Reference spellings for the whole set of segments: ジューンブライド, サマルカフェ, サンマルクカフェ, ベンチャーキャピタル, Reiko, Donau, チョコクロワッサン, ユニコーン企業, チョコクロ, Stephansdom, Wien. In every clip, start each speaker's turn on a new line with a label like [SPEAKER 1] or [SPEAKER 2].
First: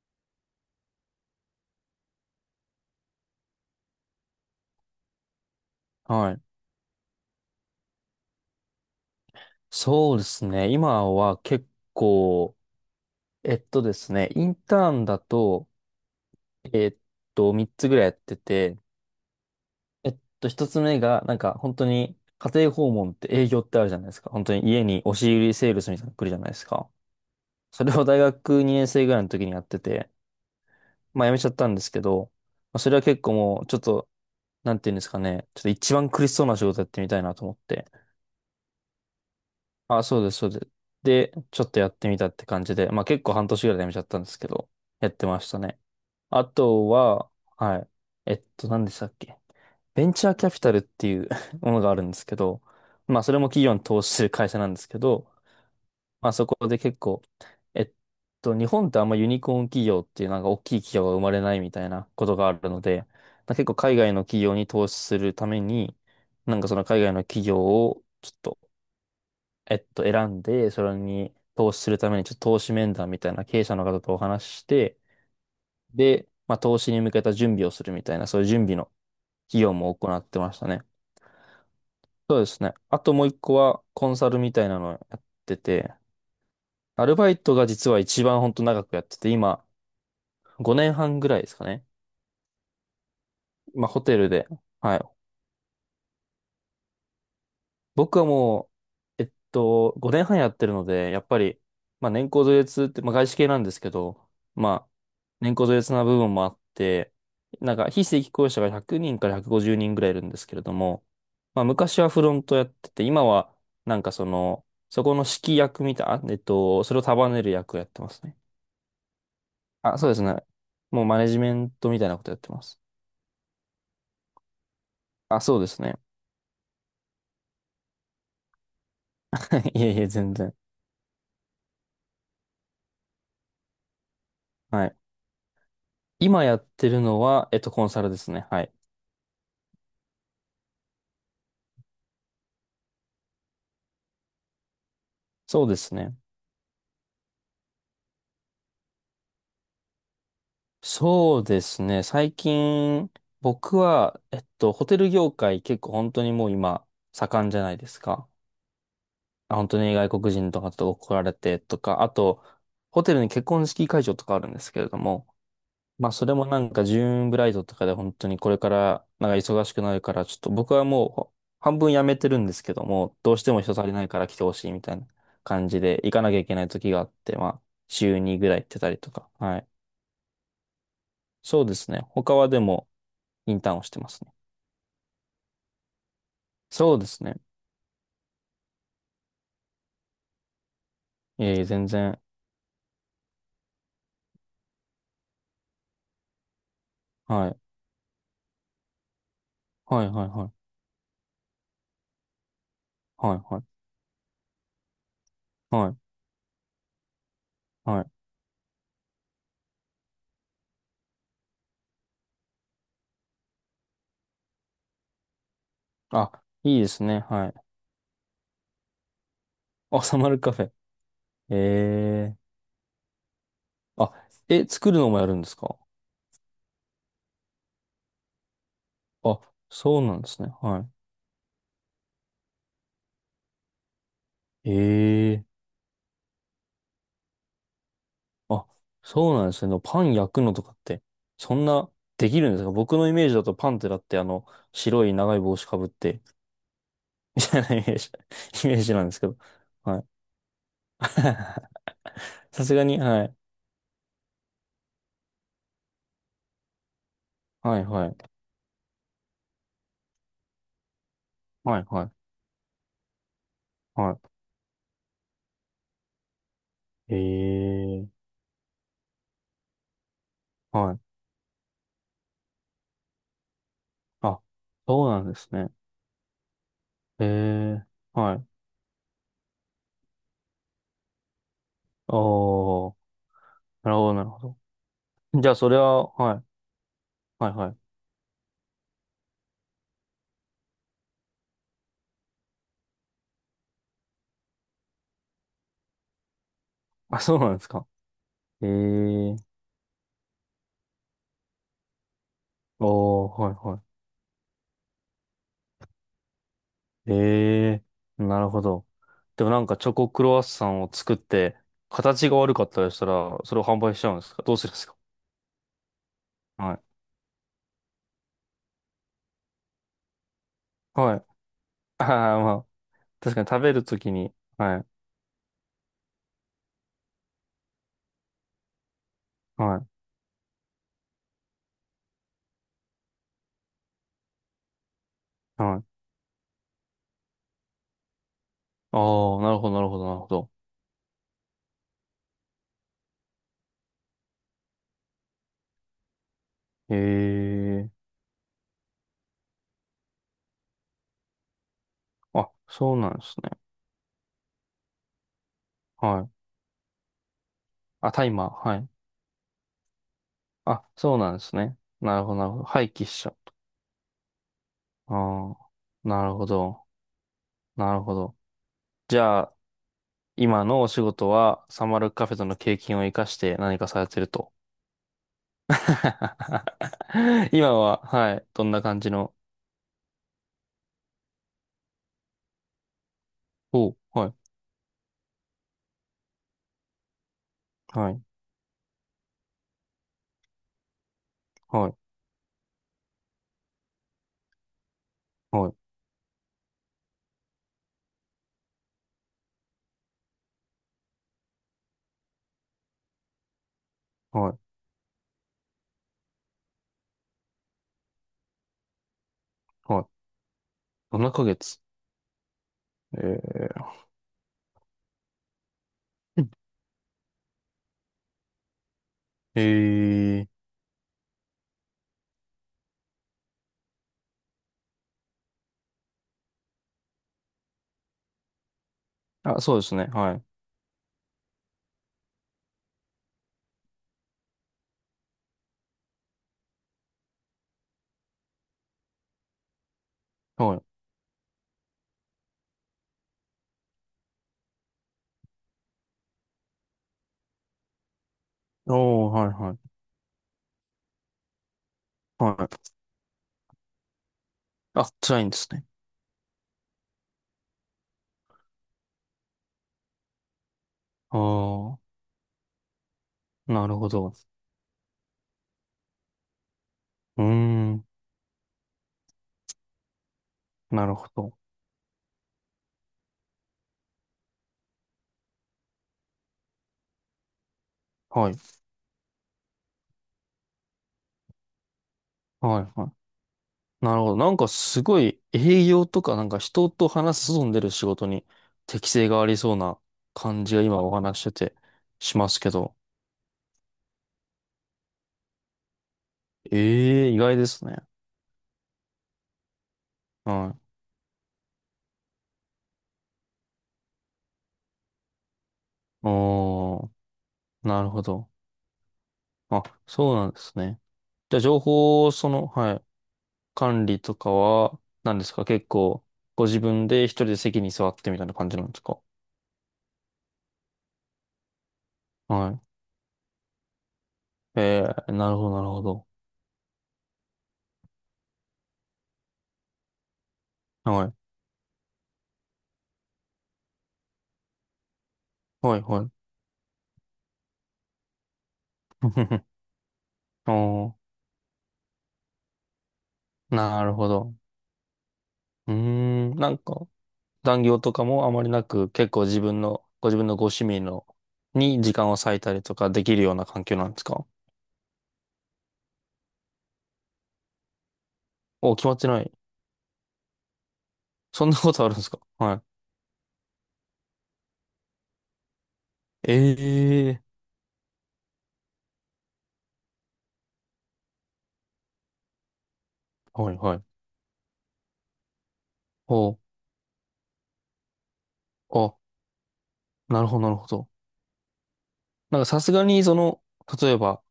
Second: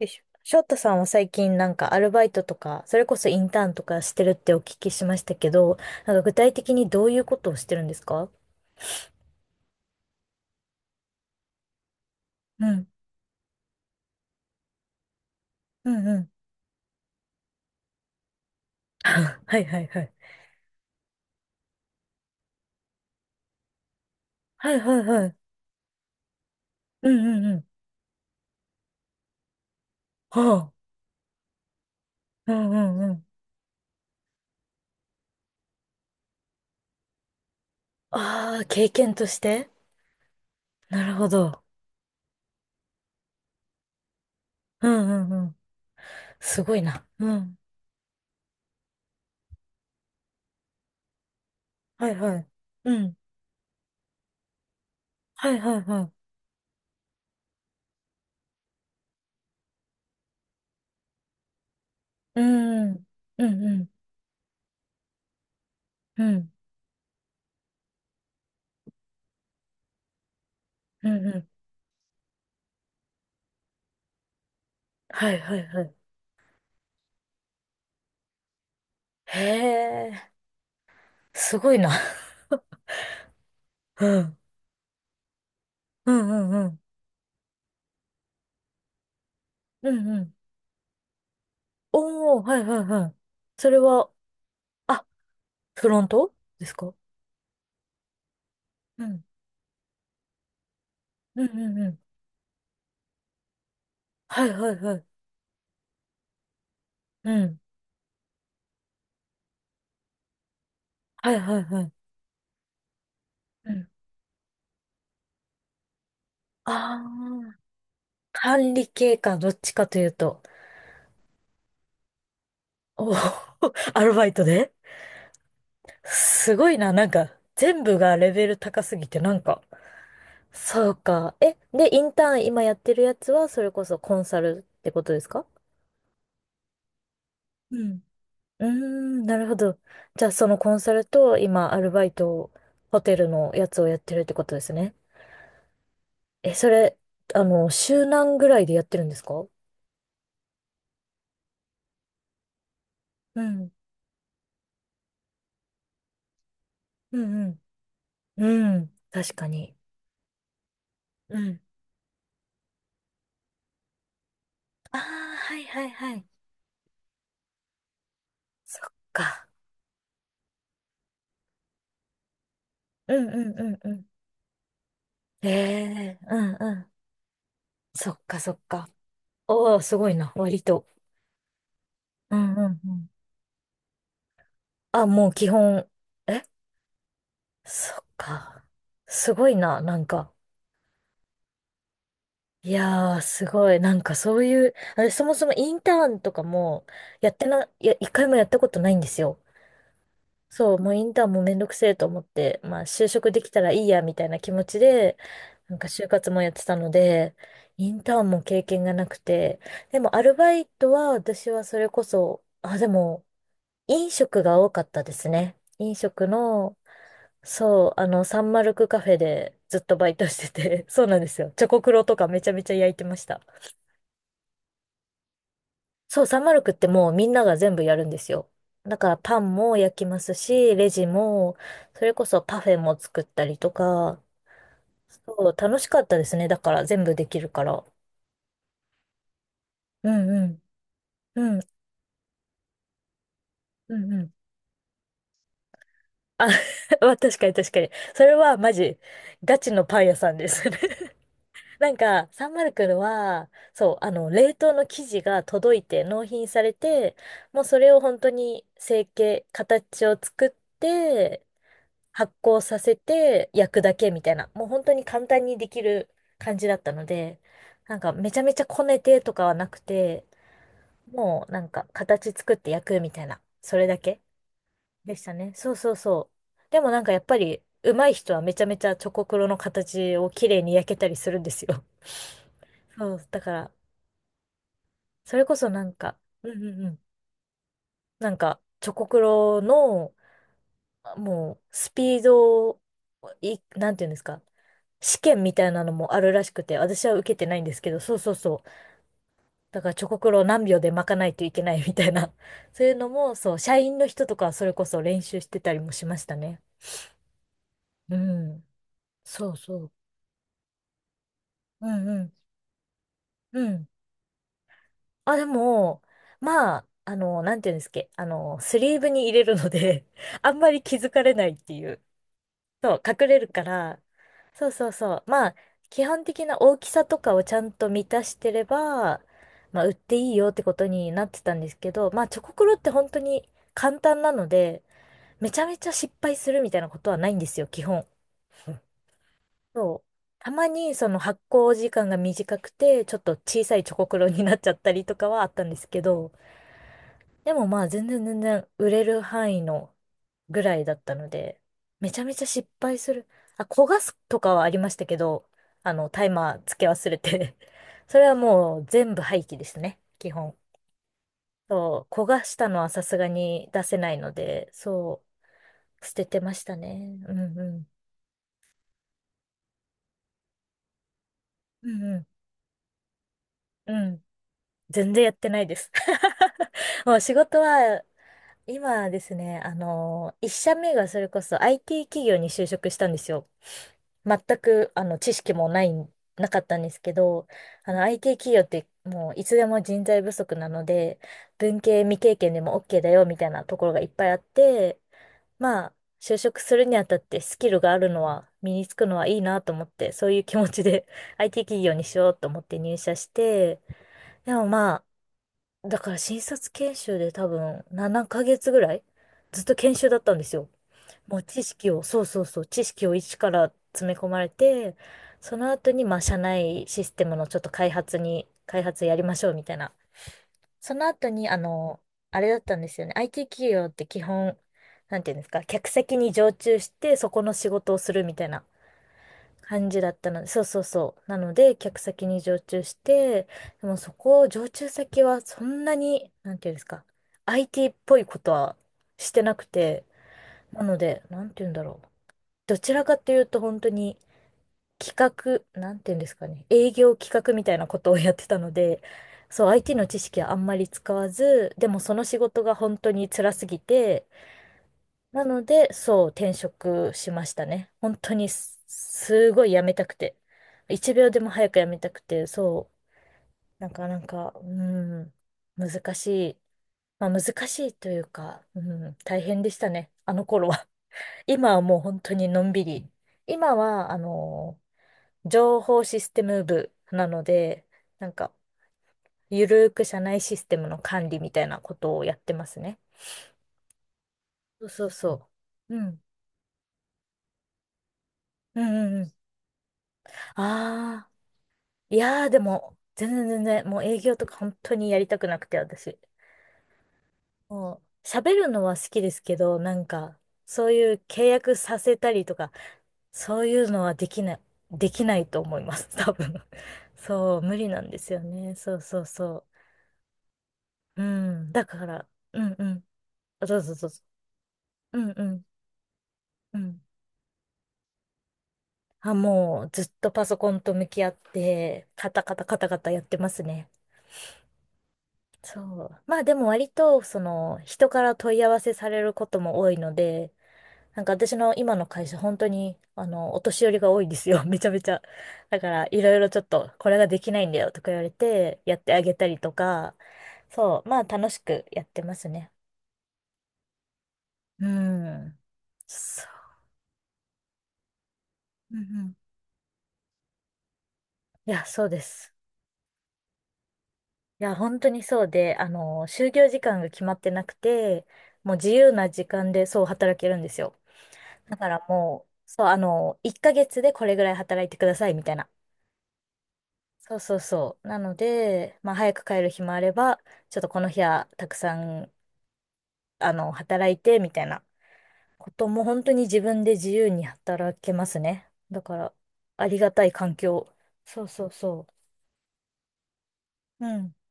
[SPEAKER 1] よいしょショットさんは最近アルバイトとか、それこそインターンとかしてるってお聞きしましたけど、具
[SPEAKER 2] はい。
[SPEAKER 1] 体的にどういうことをしてるんですか？
[SPEAKER 2] そうですね。今は結構、
[SPEAKER 1] うん。
[SPEAKER 2] えっとですね、インターンだと、
[SPEAKER 1] うんうん。
[SPEAKER 2] えっ3つぐらいやってて、
[SPEAKER 1] はいはいはい。
[SPEAKER 2] 一つ目が、なんか本当に家庭訪問って営業ってあるじゃないですか。本当に
[SPEAKER 1] はい
[SPEAKER 2] 家
[SPEAKER 1] は
[SPEAKER 2] に
[SPEAKER 1] い
[SPEAKER 2] 押
[SPEAKER 1] は
[SPEAKER 2] し
[SPEAKER 1] い。
[SPEAKER 2] 売りセールスみたいなの来るじゃないですか。
[SPEAKER 1] うんうんうん。
[SPEAKER 2] それを大学2年生ぐらいの時にやってて、
[SPEAKER 1] はあ。
[SPEAKER 2] まあ辞めちゃったんですけど、
[SPEAKER 1] うんう
[SPEAKER 2] まあ、それは
[SPEAKER 1] んう
[SPEAKER 2] 結
[SPEAKER 1] ん。
[SPEAKER 2] 構もう、ちょっと、なんていうんですかね、ちょっと一番苦しそうな仕事やってみたいなと思って、
[SPEAKER 1] ああ、経験として。
[SPEAKER 2] あ、そうです、そうです。
[SPEAKER 1] なるほ
[SPEAKER 2] で、ち
[SPEAKER 1] ど。
[SPEAKER 2] ょっとやってみたって感じで、まあ結構半年ぐらいでやめちゃったんですけど、
[SPEAKER 1] う
[SPEAKER 2] やって
[SPEAKER 1] んう
[SPEAKER 2] ま
[SPEAKER 1] んう
[SPEAKER 2] し
[SPEAKER 1] ん。
[SPEAKER 2] たね。あ
[SPEAKER 1] すごい
[SPEAKER 2] と
[SPEAKER 1] な。
[SPEAKER 2] は、
[SPEAKER 1] うん。
[SPEAKER 2] はい。何でしたっけ？ベンチャーキャピタルっていう ものがある
[SPEAKER 1] は
[SPEAKER 2] ん
[SPEAKER 1] い
[SPEAKER 2] です
[SPEAKER 1] は
[SPEAKER 2] け
[SPEAKER 1] い。
[SPEAKER 2] ど、
[SPEAKER 1] うん。
[SPEAKER 2] まあそれも企業に投資する会社なんですけど、
[SPEAKER 1] はいはいはい。
[SPEAKER 2] まあそこで結構、えっ日本ってあんまユニコーン企業っていうなんか大きい企業が生まれないみたいなこと
[SPEAKER 1] う
[SPEAKER 2] があるの
[SPEAKER 1] ん。
[SPEAKER 2] で、ま
[SPEAKER 1] う
[SPEAKER 2] あ
[SPEAKER 1] ん
[SPEAKER 2] 結
[SPEAKER 1] う
[SPEAKER 2] 構
[SPEAKER 1] ん。
[SPEAKER 2] 海外の企業に投資するために、
[SPEAKER 1] うん。
[SPEAKER 2] なんかその海外の企業をちょっと選んで、それ
[SPEAKER 1] うんう
[SPEAKER 2] に
[SPEAKER 1] ん。
[SPEAKER 2] 投資するために、ちょっと投資面談みたいな経営者の方とお話しして、
[SPEAKER 1] はいはいはい。
[SPEAKER 2] で、まあ、投資に向けた準備をするみたいな、そういう準備の
[SPEAKER 1] へ
[SPEAKER 2] 費用も行っ
[SPEAKER 1] え、
[SPEAKER 2] てましたね。
[SPEAKER 1] すごいな。
[SPEAKER 2] そうですね。あともう一個は、
[SPEAKER 1] う
[SPEAKER 2] コンサ
[SPEAKER 1] ん。
[SPEAKER 2] ルみたいなのをやってて、
[SPEAKER 1] うんうんうん。
[SPEAKER 2] アルバイトが実は一番本当長くやってて、今、
[SPEAKER 1] うんうん。
[SPEAKER 2] 5年半ぐらいですかね。
[SPEAKER 1] おー、はいはいはい。それ
[SPEAKER 2] まあ、ホ
[SPEAKER 1] は、
[SPEAKER 2] テルで、はい、
[SPEAKER 1] あ、フロントですか？
[SPEAKER 2] 僕はも
[SPEAKER 1] う
[SPEAKER 2] う、
[SPEAKER 1] ん。
[SPEAKER 2] 5年半やってるので、やっぱ
[SPEAKER 1] うん
[SPEAKER 2] り、
[SPEAKER 1] うんうん。
[SPEAKER 2] まあ年功序列って、まあ外資系なんですけど、
[SPEAKER 1] はいはい
[SPEAKER 2] まあ、
[SPEAKER 1] はい。
[SPEAKER 2] 年功序列な部分もあって、
[SPEAKER 1] うん。
[SPEAKER 2] なんか非正規雇用者が100人から150人ぐらいいるんですけれども、
[SPEAKER 1] はいは
[SPEAKER 2] ま
[SPEAKER 1] い
[SPEAKER 2] あ
[SPEAKER 1] はい。
[SPEAKER 2] 昔はフロントやってて、今は
[SPEAKER 1] うん。
[SPEAKER 2] なんかその、そこの指揮役みたいな、そ
[SPEAKER 1] あ
[SPEAKER 2] れを束ねる
[SPEAKER 1] あ、
[SPEAKER 2] 役をやってますね。
[SPEAKER 1] 管理系か、どっちかと
[SPEAKER 2] あ、
[SPEAKER 1] い
[SPEAKER 2] そう
[SPEAKER 1] う
[SPEAKER 2] ですね。
[SPEAKER 1] と。
[SPEAKER 2] もうマネジメントみたいなことやってます。
[SPEAKER 1] おー、アルバイトで。
[SPEAKER 2] あ、そうですね。
[SPEAKER 1] すごいな、全部がレベル高すぎて、
[SPEAKER 2] いえいえ、全然。
[SPEAKER 1] そうか。え、で、インターン今やってるやつは、それこそコンサルっ
[SPEAKER 2] は
[SPEAKER 1] て
[SPEAKER 2] い。
[SPEAKER 1] ことですか？
[SPEAKER 2] 今やってるのは、
[SPEAKER 1] う
[SPEAKER 2] コンサ
[SPEAKER 1] ん。
[SPEAKER 2] ルですね。は
[SPEAKER 1] うー
[SPEAKER 2] い。
[SPEAKER 1] ん、なるほど。じゃあ、そのコンサルと、今、アルバイト、ホテルのやつをやってるってことですね。
[SPEAKER 2] そうですね。
[SPEAKER 1] え、それ、あの、週何ぐらいでやってるんですか？
[SPEAKER 2] そうですね。最近、
[SPEAKER 1] うん、
[SPEAKER 2] 僕は、ホテル業界結構本当にもう今、
[SPEAKER 1] うん、
[SPEAKER 2] 盛んじゃないですか。
[SPEAKER 1] うん。うん、確か
[SPEAKER 2] 本
[SPEAKER 1] に。
[SPEAKER 2] 当に外国人とかと怒られ
[SPEAKER 1] う
[SPEAKER 2] て
[SPEAKER 1] ん。
[SPEAKER 2] とか、あと、ホテルに結婚式会場とかあるんですけれ
[SPEAKER 1] あ
[SPEAKER 2] ど
[SPEAKER 1] あ、
[SPEAKER 2] も、
[SPEAKER 1] はいはい
[SPEAKER 2] まあ
[SPEAKER 1] はい。
[SPEAKER 2] それもなんかジューンブライドとかで本当にこれか
[SPEAKER 1] そっ
[SPEAKER 2] らなんか
[SPEAKER 1] か。
[SPEAKER 2] 忙しくなるから、ちょっと僕はもう半分やめてるんですけども、
[SPEAKER 1] うん、
[SPEAKER 2] どうし
[SPEAKER 1] う
[SPEAKER 2] て
[SPEAKER 1] ん、
[SPEAKER 2] も
[SPEAKER 1] う
[SPEAKER 2] 人
[SPEAKER 1] ん、
[SPEAKER 2] 足
[SPEAKER 1] う
[SPEAKER 2] りな
[SPEAKER 1] ん。
[SPEAKER 2] いから来てほしいみたいな
[SPEAKER 1] え
[SPEAKER 2] 感じで行
[SPEAKER 1] え、
[SPEAKER 2] かなきゃ
[SPEAKER 1] う
[SPEAKER 2] いけ
[SPEAKER 1] ん、
[SPEAKER 2] ない
[SPEAKER 1] う
[SPEAKER 2] 時
[SPEAKER 1] ん。
[SPEAKER 2] があって、まあ
[SPEAKER 1] そ
[SPEAKER 2] 週
[SPEAKER 1] っか、
[SPEAKER 2] 2ぐ
[SPEAKER 1] そ
[SPEAKER 2] ら
[SPEAKER 1] っ
[SPEAKER 2] い行って
[SPEAKER 1] か。
[SPEAKER 2] たりとか。はい。
[SPEAKER 1] おー、すごいな、割と。
[SPEAKER 2] そうですね。他
[SPEAKER 1] う
[SPEAKER 2] は
[SPEAKER 1] ん、
[SPEAKER 2] で
[SPEAKER 1] うん、
[SPEAKER 2] も、
[SPEAKER 1] うん。
[SPEAKER 2] インターンをしてますね。
[SPEAKER 1] あ、もう基本。え、
[SPEAKER 2] そうですね。
[SPEAKER 1] そっか。すごいな、
[SPEAKER 2] ええ、全然。
[SPEAKER 1] いやー、すごい。そういう、私そもそもインターンとかも、やって
[SPEAKER 2] はい。
[SPEAKER 1] な、いや、一回もやったことないんですよ。
[SPEAKER 2] はい、はい、はい。
[SPEAKER 1] そう、もうインターンもめんどくせえと思って、まあ就職
[SPEAKER 2] は
[SPEAKER 1] で
[SPEAKER 2] い、
[SPEAKER 1] きた
[SPEAKER 2] は
[SPEAKER 1] ら
[SPEAKER 2] い。
[SPEAKER 1] いいや、みたいな気持ちで、
[SPEAKER 2] はい、
[SPEAKER 1] 就活もやってたので、イ
[SPEAKER 2] は
[SPEAKER 1] ン
[SPEAKER 2] い。
[SPEAKER 1] ターンも経験がなくて、でもアルバイトは私はそれこそ、あ、でも、飲食が多かったですね。飲食
[SPEAKER 2] あ、
[SPEAKER 1] の、
[SPEAKER 2] いいですね。はい。
[SPEAKER 1] そう、あの、サンマルクカフェでずっと
[SPEAKER 2] あ、
[SPEAKER 1] バ
[SPEAKER 2] サ
[SPEAKER 1] イト
[SPEAKER 2] マ
[SPEAKER 1] し
[SPEAKER 2] ル
[SPEAKER 1] て
[SPEAKER 2] カフェ。
[SPEAKER 1] て、そうなんですよ。チョコクロとか
[SPEAKER 2] ええ。
[SPEAKER 1] めちゃめちゃ焼いてました。
[SPEAKER 2] あ、え、作るのもやるんですか？
[SPEAKER 1] そう、マルクってもうみんなが全部やるんですよ。だからパ
[SPEAKER 2] あ、
[SPEAKER 1] ンも焼
[SPEAKER 2] そ
[SPEAKER 1] き
[SPEAKER 2] うな
[SPEAKER 1] ま
[SPEAKER 2] んで
[SPEAKER 1] す
[SPEAKER 2] すね。
[SPEAKER 1] し、
[SPEAKER 2] は
[SPEAKER 1] レジも、それこそパフェも作ったりとか、
[SPEAKER 2] い。え
[SPEAKER 1] そ
[SPEAKER 2] え。
[SPEAKER 1] う、楽しかったですね。だから全部できるから。
[SPEAKER 2] あ、そうなんですね。パ
[SPEAKER 1] う
[SPEAKER 2] ン
[SPEAKER 1] ん
[SPEAKER 2] 焼くの
[SPEAKER 1] う
[SPEAKER 2] とかって、
[SPEAKER 1] ん。
[SPEAKER 2] そ
[SPEAKER 1] うん、
[SPEAKER 2] んな、できるんですか？僕のイメージだとパンってだ
[SPEAKER 1] う
[SPEAKER 2] っ
[SPEAKER 1] んう
[SPEAKER 2] て、あ
[SPEAKER 1] ん。
[SPEAKER 2] の、白い長い帽子かぶって、
[SPEAKER 1] あ、まあ確
[SPEAKER 2] み
[SPEAKER 1] かに
[SPEAKER 2] たいな
[SPEAKER 1] 確か
[SPEAKER 2] イ
[SPEAKER 1] に。
[SPEAKER 2] メージ、
[SPEAKER 1] それは
[SPEAKER 2] イ
[SPEAKER 1] マ
[SPEAKER 2] メージ
[SPEAKER 1] ジ、
[SPEAKER 2] なんですけど。
[SPEAKER 1] ガチのパ
[SPEAKER 2] はい。
[SPEAKER 1] ン屋さんです。
[SPEAKER 2] さすが
[SPEAKER 1] 309
[SPEAKER 2] に、はい。
[SPEAKER 1] は、そう、あの、冷凍の生地が届いて納品されて、もうそ
[SPEAKER 2] はい
[SPEAKER 1] れを
[SPEAKER 2] は
[SPEAKER 1] 本当
[SPEAKER 2] い。
[SPEAKER 1] に成形、形を作って、
[SPEAKER 2] はいはい。
[SPEAKER 1] 発酵させて焼くだけみた
[SPEAKER 2] は
[SPEAKER 1] いな、もう本当に簡単にできる感じだったの
[SPEAKER 2] い。え
[SPEAKER 1] で、
[SPEAKER 2] え。
[SPEAKER 1] めちゃめちゃこねてとかはなくて、
[SPEAKER 2] はい。
[SPEAKER 1] もう形作って焼くみたいな、それだけ
[SPEAKER 2] あ、そう
[SPEAKER 1] でし
[SPEAKER 2] なん
[SPEAKER 1] た
[SPEAKER 2] です
[SPEAKER 1] ね。
[SPEAKER 2] ね。
[SPEAKER 1] そうそうそう。でもやっ
[SPEAKER 2] え
[SPEAKER 1] ぱり
[SPEAKER 2] え。
[SPEAKER 1] 上手い人
[SPEAKER 2] は
[SPEAKER 1] は
[SPEAKER 2] い。
[SPEAKER 1] めちゃめちゃチョコクロの形を綺麗に焼けたりするんですよ。
[SPEAKER 2] おー。
[SPEAKER 1] そう、だから、
[SPEAKER 2] なるほど、なるほ
[SPEAKER 1] そ
[SPEAKER 2] ど。
[SPEAKER 1] れ
[SPEAKER 2] じゃあ、
[SPEAKER 1] こそ、
[SPEAKER 2] それは、はい。
[SPEAKER 1] うんうんうん。
[SPEAKER 2] はいはい。
[SPEAKER 1] チョコクロの、もう、スピードを、い、なんていうんですか。試験みたいなのもあるらしくて、私は
[SPEAKER 2] あ、
[SPEAKER 1] 受け
[SPEAKER 2] そう
[SPEAKER 1] て
[SPEAKER 2] なん
[SPEAKER 1] な
[SPEAKER 2] で
[SPEAKER 1] いん
[SPEAKER 2] す
[SPEAKER 1] です
[SPEAKER 2] か？
[SPEAKER 1] けど、そうそうそ
[SPEAKER 2] え
[SPEAKER 1] う。
[SPEAKER 2] え。
[SPEAKER 1] だからチョコクロを何秒で巻かないといけないみたいな。そういうの
[SPEAKER 2] お
[SPEAKER 1] も、
[SPEAKER 2] ー、は
[SPEAKER 1] そ
[SPEAKER 2] い
[SPEAKER 1] う、社
[SPEAKER 2] は
[SPEAKER 1] 員の人とかはそれこそ練習してたりもしましたね。
[SPEAKER 2] い。え
[SPEAKER 1] う
[SPEAKER 2] え。なるほ
[SPEAKER 1] ん。
[SPEAKER 2] ど。でも
[SPEAKER 1] そう
[SPEAKER 2] なん
[SPEAKER 1] そ
[SPEAKER 2] かチ
[SPEAKER 1] う。
[SPEAKER 2] ョコクロワッサンを作って、
[SPEAKER 1] うんう
[SPEAKER 2] 形
[SPEAKER 1] ん。
[SPEAKER 2] が悪かったりしたら、そ
[SPEAKER 1] う
[SPEAKER 2] れを販
[SPEAKER 1] ん。
[SPEAKER 2] 売しちゃうんですか？どうするんですか？
[SPEAKER 1] あ、でも、
[SPEAKER 2] は
[SPEAKER 1] ま
[SPEAKER 2] い。
[SPEAKER 1] あ、あの、なんていうんですっけ、あの、スリーブに入れるので あんまり気づ
[SPEAKER 2] は
[SPEAKER 1] か
[SPEAKER 2] い。
[SPEAKER 1] れないってい う。
[SPEAKER 2] ああ、まあ、
[SPEAKER 1] そう、隠
[SPEAKER 2] 確
[SPEAKER 1] れ
[SPEAKER 2] かに
[SPEAKER 1] る
[SPEAKER 2] 食
[SPEAKER 1] か
[SPEAKER 2] べると
[SPEAKER 1] ら、
[SPEAKER 2] きに、
[SPEAKER 1] そう
[SPEAKER 2] はい。
[SPEAKER 1] そうそう。まあ、基本的な大きさとかをちゃんと満たしてれば、
[SPEAKER 2] は
[SPEAKER 1] まあ、
[SPEAKER 2] い。
[SPEAKER 1] 売っていいよってことになってたんですけど、まあ、チョコクロって本当に簡単なので、めちゃめ
[SPEAKER 2] はい。
[SPEAKER 1] ちゃ失敗するみたいなことはないんですよ、基本。
[SPEAKER 2] ああ、なるほど、なる
[SPEAKER 1] そ
[SPEAKER 2] ほど、
[SPEAKER 1] う。
[SPEAKER 2] なるほ
[SPEAKER 1] た
[SPEAKER 2] ど。
[SPEAKER 1] まにその発酵時間が短くて、ちょっと小さいチョコクロになっちゃったりとかはあったんですけど、でもまあ、
[SPEAKER 2] ええ。
[SPEAKER 1] 全然全然売れる範囲のぐらいだったので、めちゃめちゃ
[SPEAKER 2] あ、
[SPEAKER 1] 失
[SPEAKER 2] そ
[SPEAKER 1] 敗
[SPEAKER 2] うな
[SPEAKER 1] す
[SPEAKER 2] んで
[SPEAKER 1] る。
[SPEAKER 2] すね。
[SPEAKER 1] あ、焦がすとかはありましたけど、あの、
[SPEAKER 2] は
[SPEAKER 1] タイ
[SPEAKER 2] い。
[SPEAKER 1] マーつけ忘れて。
[SPEAKER 2] あ、
[SPEAKER 1] そ
[SPEAKER 2] タ
[SPEAKER 1] れ
[SPEAKER 2] イ
[SPEAKER 1] は
[SPEAKER 2] マー、は
[SPEAKER 1] もう
[SPEAKER 2] い。
[SPEAKER 1] 全部廃棄ですね、基本。
[SPEAKER 2] あ、そうなんですね。
[SPEAKER 1] そう、
[SPEAKER 2] なる
[SPEAKER 1] 焦
[SPEAKER 2] ほど、
[SPEAKER 1] が
[SPEAKER 2] なる
[SPEAKER 1] し
[SPEAKER 2] ほど。
[SPEAKER 1] たのは
[SPEAKER 2] 廃
[SPEAKER 1] さ
[SPEAKER 2] 棄
[SPEAKER 1] す
[SPEAKER 2] しち
[SPEAKER 1] が
[SPEAKER 2] ゃうと。
[SPEAKER 1] に出せないので、そ
[SPEAKER 2] ああ、
[SPEAKER 1] う、捨
[SPEAKER 2] な
[SPEAKER 1] て
[SPEAKER 2] る
[SPEAKER 1] て
[SPEAKER 2] ほ
[SPEAKER 1] ました
[SPEAKER 2] ど、
[SPEAKER 1] ね。うんうん。
[SPEAKER 2] なるほど。じゃあ、今のお仕事は、サ
[SPEAKER 1] う
[SPEAKER 2] マル
[SPEAKER 1] ん
[SPEAKER 2] カフェとの経験を生かして何か
[SPEAKER 1] うん。
[SPEAKER 2] され
[SPEAKER 1] う
[SPEAKER 2] て
[SPEAKER 1] ん。
[SPEAKER 2] ると。
[SPEAKER 1] 全然やってないです。もう仕 事
[SPEAKER 2] 今は、
[SPEAKER 1] は、
[SPEAKER 2] はい、どんな感
[SPEAKER 1] 今
[SPEAKER 2] じ
[SPEAKER 1] です
[SPEAKER 2] の、
[SPEAKER 1] ね、あの、一社目がそれこそ IT 企業に就職したんですよ。
[SPEAKER 2] お、はい、
[SPEAKER 1] 全く、あの、知識もない、なかったんですけど、あの、
[SPEAKER 2] はい、
[SPEAKER 1] IT 企業ってもういつでも人材不足なので、文
[SPEAKER 2] はい、
[SPEAKER 1] 系未経験でも OK だよみたいなところがいっぱいあって、
[SPEAKER 2] はい、
[SPEAKER 1] まあ、就職するにあたってスキルがあるのは、身につくのはいいなと思って、そういう気持ちで IT 企業にしようと思って入社して、
[SPEAKER 2] は
[SPEAKER 1] で
[SPEAKER 2] い、
[SPEAKER 1] もまあ、だから新卒研修で多分7ヶ月ぐらいずっと研
[SPEAKER 2] は
[SPEAKER 1] 修だったんですよ。
[SPEAKER 2] い。7
[SPEAKER 1] もう
[SPEAKER 2] ヶ
[SPEAKER 1] 知
[SPEAKER 2] 月。
[SPEAKER 1] 識を、そうそうそう、知識を一か
[SPEAKER 2] え
[SPEAKER 1] ら詰め込まれて、その後に、まあ、社
[SPEAKER 2] ー、
[SPEAKER 1] 内システムのちょっと開発に、開発やりましょう
[SPEAKER 2] え
[SPEAKER 1] みたいな。
[SPEAKER 2] ー、
[SPEAKER 1] その後に、あの、あれだったんですよね。IT 企業って基本、なんていうんですか、客席に常駐して、そこの仕事をするみたいな
[SPEAKER 2] あ、そうで
[SPEAKER 1] 感
[SPEAKER 2] す
[SPEAKER 1] じ
[SPEAKER 2] ね、
[SPEAKER 1] だった
[SPEAKER 2] は
[SPEAKER 1] の
[SPEAKER 2] い、
[SPEAKER 1] で、そうそうそう。なので、客先に常駐して、でもそこ、常駐先はそんなに、なんていうんですか、IT っぽいことはしてなくて、
[SPEAKER 2] は
[SPEAKER 1] な
[SPEAKER 2] い。
[SPEAKER 1] ので、なんていうんだろう。どちらかというと本当に企画、なんていうんですかね、営業企画みたいなことをやってたので、
[SPEAKER 2] おー、はい、
[SPEAKER 1] そう、
[SPEAKER 2] はい、
[SPEAKER 1] IT の知識はあんまり使わず、でもその仕
[SPEAKER 2] は
[SPEAKER 1] 事が
[SPEAKER 2] い。
[SPEAKER 1] 本当に辛すぎて、
[SPEAKER 2] あ、辛
[SPEAKER 1] な
[SPEAKER 2] いんで
[SPEAKER 1] の
[SPEAKER 2] すね。
[SPEAKER 1] で、そう、転職しましたね。本当にす、すごい辞めたくて。一秒でも早く辞め
[SPEAKER 2] ああ、
[SPEAKER 1] たくて、そう、
[SPEAKER 2] な
[SPEAKER 1] な
[SPEAKER 2] る
[SPEAKER 1] か
[SPEAKER 2] ほ
[SPEAKER 1] な
[SPEAKER 2] ど。
[SPEAKER 1] か、うん、難しい。まあ
[SPEAKER 2] う
[SPEAKER 1] 難
[SPEAKER 2] ー
[SPEAKER 1] しい
[SPEAKER 2] ん、
[SPEAKER 1] というか、うん、大変でしたね、あの頃は。
[SPEAKER 2] なるほ ど。
[SPEAKER 1] 今はもう本当にのんびり。今は、あの、情報システム部なので、なん
[SPEAKER 2] は
[SPEAKER 1] か、
[SPEAKER 2] い。
[SPEAKER 1] ゆるーく社内システムの管理みたいなことをやってます
[SPEAKER 2] はい、
[SPEAKER 1] ね。
[SPEAKER 2] はい。なるほど。なんか
[SPEAKER 1] そう
[SPEAKER 2] す
[SPEAKER 1] そう
[SPEAKER 2] ごい
[SPEAKER 1] そ
[SPEAKER 2] 営
[SPEAKER 1] う。う
[SPEAKER 2] 業と
[SPEAKER 1] ん。
[SPEAKER 2] かなんか人と話す進んでる仕事に
[SPEAKER 1] うん
[SPEAKER 2] 適
[SPEAKER 1] うんう
[SPEAKER 2] 性
[SPEAKER 1] ん。
[SPEAKER 2] がありそうな感じが今お
[SPEAKER 1] ああ、
[SPEAKER 2] 話してて
[SPEAKER 1] い
[SPEAKER 2] し
[SPEAKER 1] や
[SPEAKER 2] ま
[SPEAKER 1] ーで
[SPEAKER 2] すけど。
[SPEAKER 1] も、全然全然、もう営業とか本当にやりたくなくて、私。
[SPEAKER 2] ええ、意外です
[SPEAKER 1] も
[SPEAKER 2] ね。
[SPEAKER 1] う、喋るのは好きですけど、
[SPEAKER 2] はい。
[SPEAKER 1] そういう契約させたりとか、そういうのはできない、できないと思います、多分。
[SPEAKER 2] おー、
[SPEAKER 1] そう、無理な
[SPEAKER 2] な
[SPEAKER 1] ん
[SPEAKER 2] る
[SPEAKER 1] で
[SPEAKER 2] ほ
[SPEAKER 1] すよ
[SPEAKER 2] ど。
[SPEAKER 1] ね。そうそうそ
[SPEAKER 2] あ、そうなんですね。
[SPEAKER 1] う。う
[SPEAKER 2] じゃあ
[SPEAKER 1] ん、
[SPEAKER 2] 情
[SPEAKER 1] だから、
[SPEAKER 2] 報、そ
[SPEAKER 1] う
[SPEAKER 2] の、
[SPEAKER 1] んう
[SPEAKER 2] はい、
[SPEAKER 1] ん。あどうぞ
[SPEAKER 2] 管
[SPEAKER 1] どうぞ。
[SPEAKER 2] 理とかは、
[SPEAKER 1] うん
[SPEAKER 2] 何
[SPEAKER 1] う
[SPEAKER 2] です
[SPEAKER 1] ん
[SPEAKER 2] か？結構、ご
[SPEAKER 1] う
[SPEAKER 2] 自
[SPEAKER 1] ん。
[SPEAKER 2] 分で一人で席に座ってみたいな感じなんですか？
[SPEAKER 1] あ、もうずっとパソコンと向き合って、カタカタカ
[SPEAKER 2] は
[SPEAKER 1] タカタやってますね。
[SPEAKER 2] い。えー、なるほど、
[SPEAKER 1] そ
[SPEAKER 2] なるほ
[SPEAKER 1] う。
[SPEAKER 2] ど。
[SPEAKER 1] まあでも割と、その、人から問い合わせされることも多いので、
[SPEAKER 2] はい。
[SPEAKER 1] 私の今の会社、本当に、あの、お年寄りが多いんですよ。めちゃめちゃ。だか
[SPEAKER 2] はい、
[SPEAKER 1] ら、い
[SPEAKER 2] は
[SPEAKER 1] ろい
[SPEAKER 2] い。
[SPEAKER 1] ろちょっと、これができないんだよとか言われて、やってあげたりと か、そう。
[SPEAKER 2] お
[SPEAKER 1] まあ楽しくやってますね。
[SPEAKER 2] ー、なるほど。
[SPEAKER 1] うん。
[SPEAKER 2] うー
[SPEAKER 1] そ
[SPEAKER 2] ん、なんか、残業とかもあまりな
[SPEAKER 1] う。うんう
[SPEAKER 2] く、結
[SPEAKER 1] ん。
[SPEAKER 2] 構自分の、ご自分のご趣味の、
[SPEAKER 1] いや、
[SPEAKER 2] に
[SPEAKER 1] そう
[SPEAKER 2] 時
[SPEAKER 1] で
[SPEAKER 2] 間を
[SPEAKER 1] す。
[SPEAKER 2] 割いたりとかできるような環境なんですか？
[SPEAKER 1] いや、本当にそうで、あの、就業時間が決まってなくて、もう自
[SPEAKER 2] お、決
[SPEAKER 1] 由
[SPEAKER 2] まっ
[SPEAKER 1] な
[SPEAKER 2] てな
[SPEAKER 1] 時
[SPEAKER 2] い。
[SPEAKER 1] 間でそう働けるんですよ。
[SPEAKER 2] そん
[SPEAKER 1] だ
[SPEAKER 2] な
[SPEAKER 1] か
[SPEAKER 2] こ
[SPEAKER 1] ら
[SPEAKER 2] とあるんですか？
[SPEAKER 1] もう、
[SPEAKER 2] は
[SPEAKER 1] そう、あの、1ヶ月でこれぐらい働いてくださいみたいな。そう
[SPEAKER 2] い。え
[SPEAKER 1] そう
[SPEAKER 2] え
[SPEAKER 1] そう。なので、まあ、早く帰る日もあれば、ちょっとこの日はたくさん、あ
[SPEAKER 2] ー、
[SPEAKER 1] の、
[SPEAKER 2] はい、はい。
[SPEAKER 1] 働いてみたいなことも本当に
[SPEAKER 2] お、
[SPEAKER 1] 自分で自由に働けますね。だ
[SPEAKER 2] あ、
[SPEAKER 1] から、ありがたい
[SPEAKER 2] なる
[SPEAKER 1] 環
[SPEAKER 2] ほど、なるほ
[SPEAKER 1] 境。
[SPEAKER 2] ど。
[SPEAKER 1] そうそうそ
[SPEAKER 2] なんかさすがに、その、
[SPEAKER 1] う。う
[SPEAKER 2] 例え
[SPEAKER 1] ん。
[SPEAKER 2] ば、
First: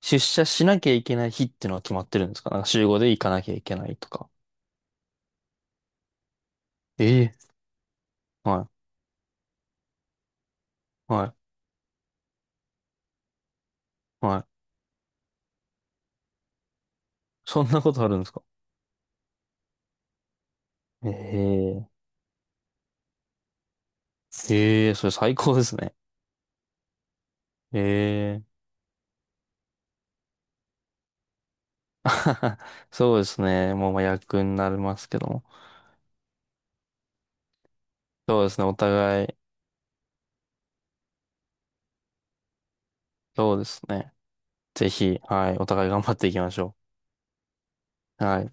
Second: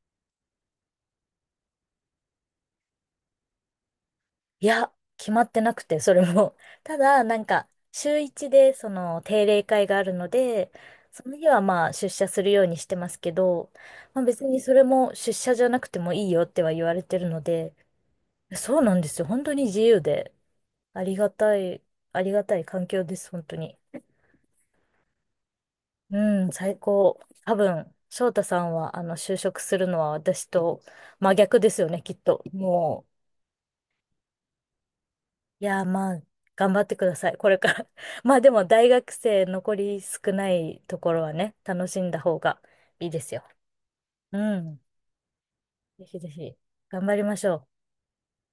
[SPEAKER 2] 出社しなきゃいけない日っていうのは決まってるんですか？なんか週5で行かなきゃいけないとか。
[SPEAKER 1] いや、決まってなくて、それも。ただ、
[SPEAKER 2] ええ
[SPEAKER 1] 週
[SPEAKER 2] ー
[SPEAKER 1] 一
[SPEAKER 2] はい、
[SPEAKER 1] で、その、定例会があるので、
[SPEAKER 2] は
[SPEAKER 1] その
[SPEAKER 2] い、
[SPEAKER 1] 日はまあ、出社するようにしてますけど、まあ
[SPEAKER 2] は
[SPEAKER 1] 別
[SPEAKER 2] い。
[SPEAKER 1] にそれも出社じゃなくてもいいよっては言われてるの
[SPEAKER 2] そん
[SPEAKER 1] で、
[SPEAKER 2] なことあるんですか？
[SPEAKER 1] そうなんですよ。本当に自由で、ありがたい、
[SPEAKER 2] ええ。
[SPEAKER 1] ありがたい環境です、本当に。
[SPEAKER 2] ええ、それ最高ですね。
[SPEAKER 1] うん、最高。多
[SPEAKER 2] え
[SPEAKER 1] 分、翔太
[SPEAKER 2] え。
[SPEAKER 1] さんは、あの、就職するのは私と真逆ですよね、きっと。も
[SPEAKER 2] そう
[SPEAKER 1] う、
[SPEAKER 2] ですね。もうまあ役になりますけども。
[SPEAKER 1] いやー、まあ、頑張ってください、これから。まあ
[SPEAKER 2] そう
[SPEAKER 1] で
[SPEAKER 2] です
[SPEAKER 1] も、
[SPEAKER 2] ね。お
[SPEAKER 1] 大学
[SPEAKER 2] 互い、
[SPEAKER 1] 生残り少ないところはね、楽しんだ方がいいですよ。
[SPEAKER 2] そうですね。
[SPEAKER 1] うん。
[SPEAKER 2] ぜひ、はい、お互い頑
[SPEAKER 1] ぜ
[SPEAKER 2] 張っ
[SPEAKER 1] ひぜ
[SPEAKER 2] ていきま
[SPEAKER 1] ひ、
[SPEAKER 2] しょ
[SPEAKER 1] 頑張りましょう。
[SPEAKER 2] う。はい。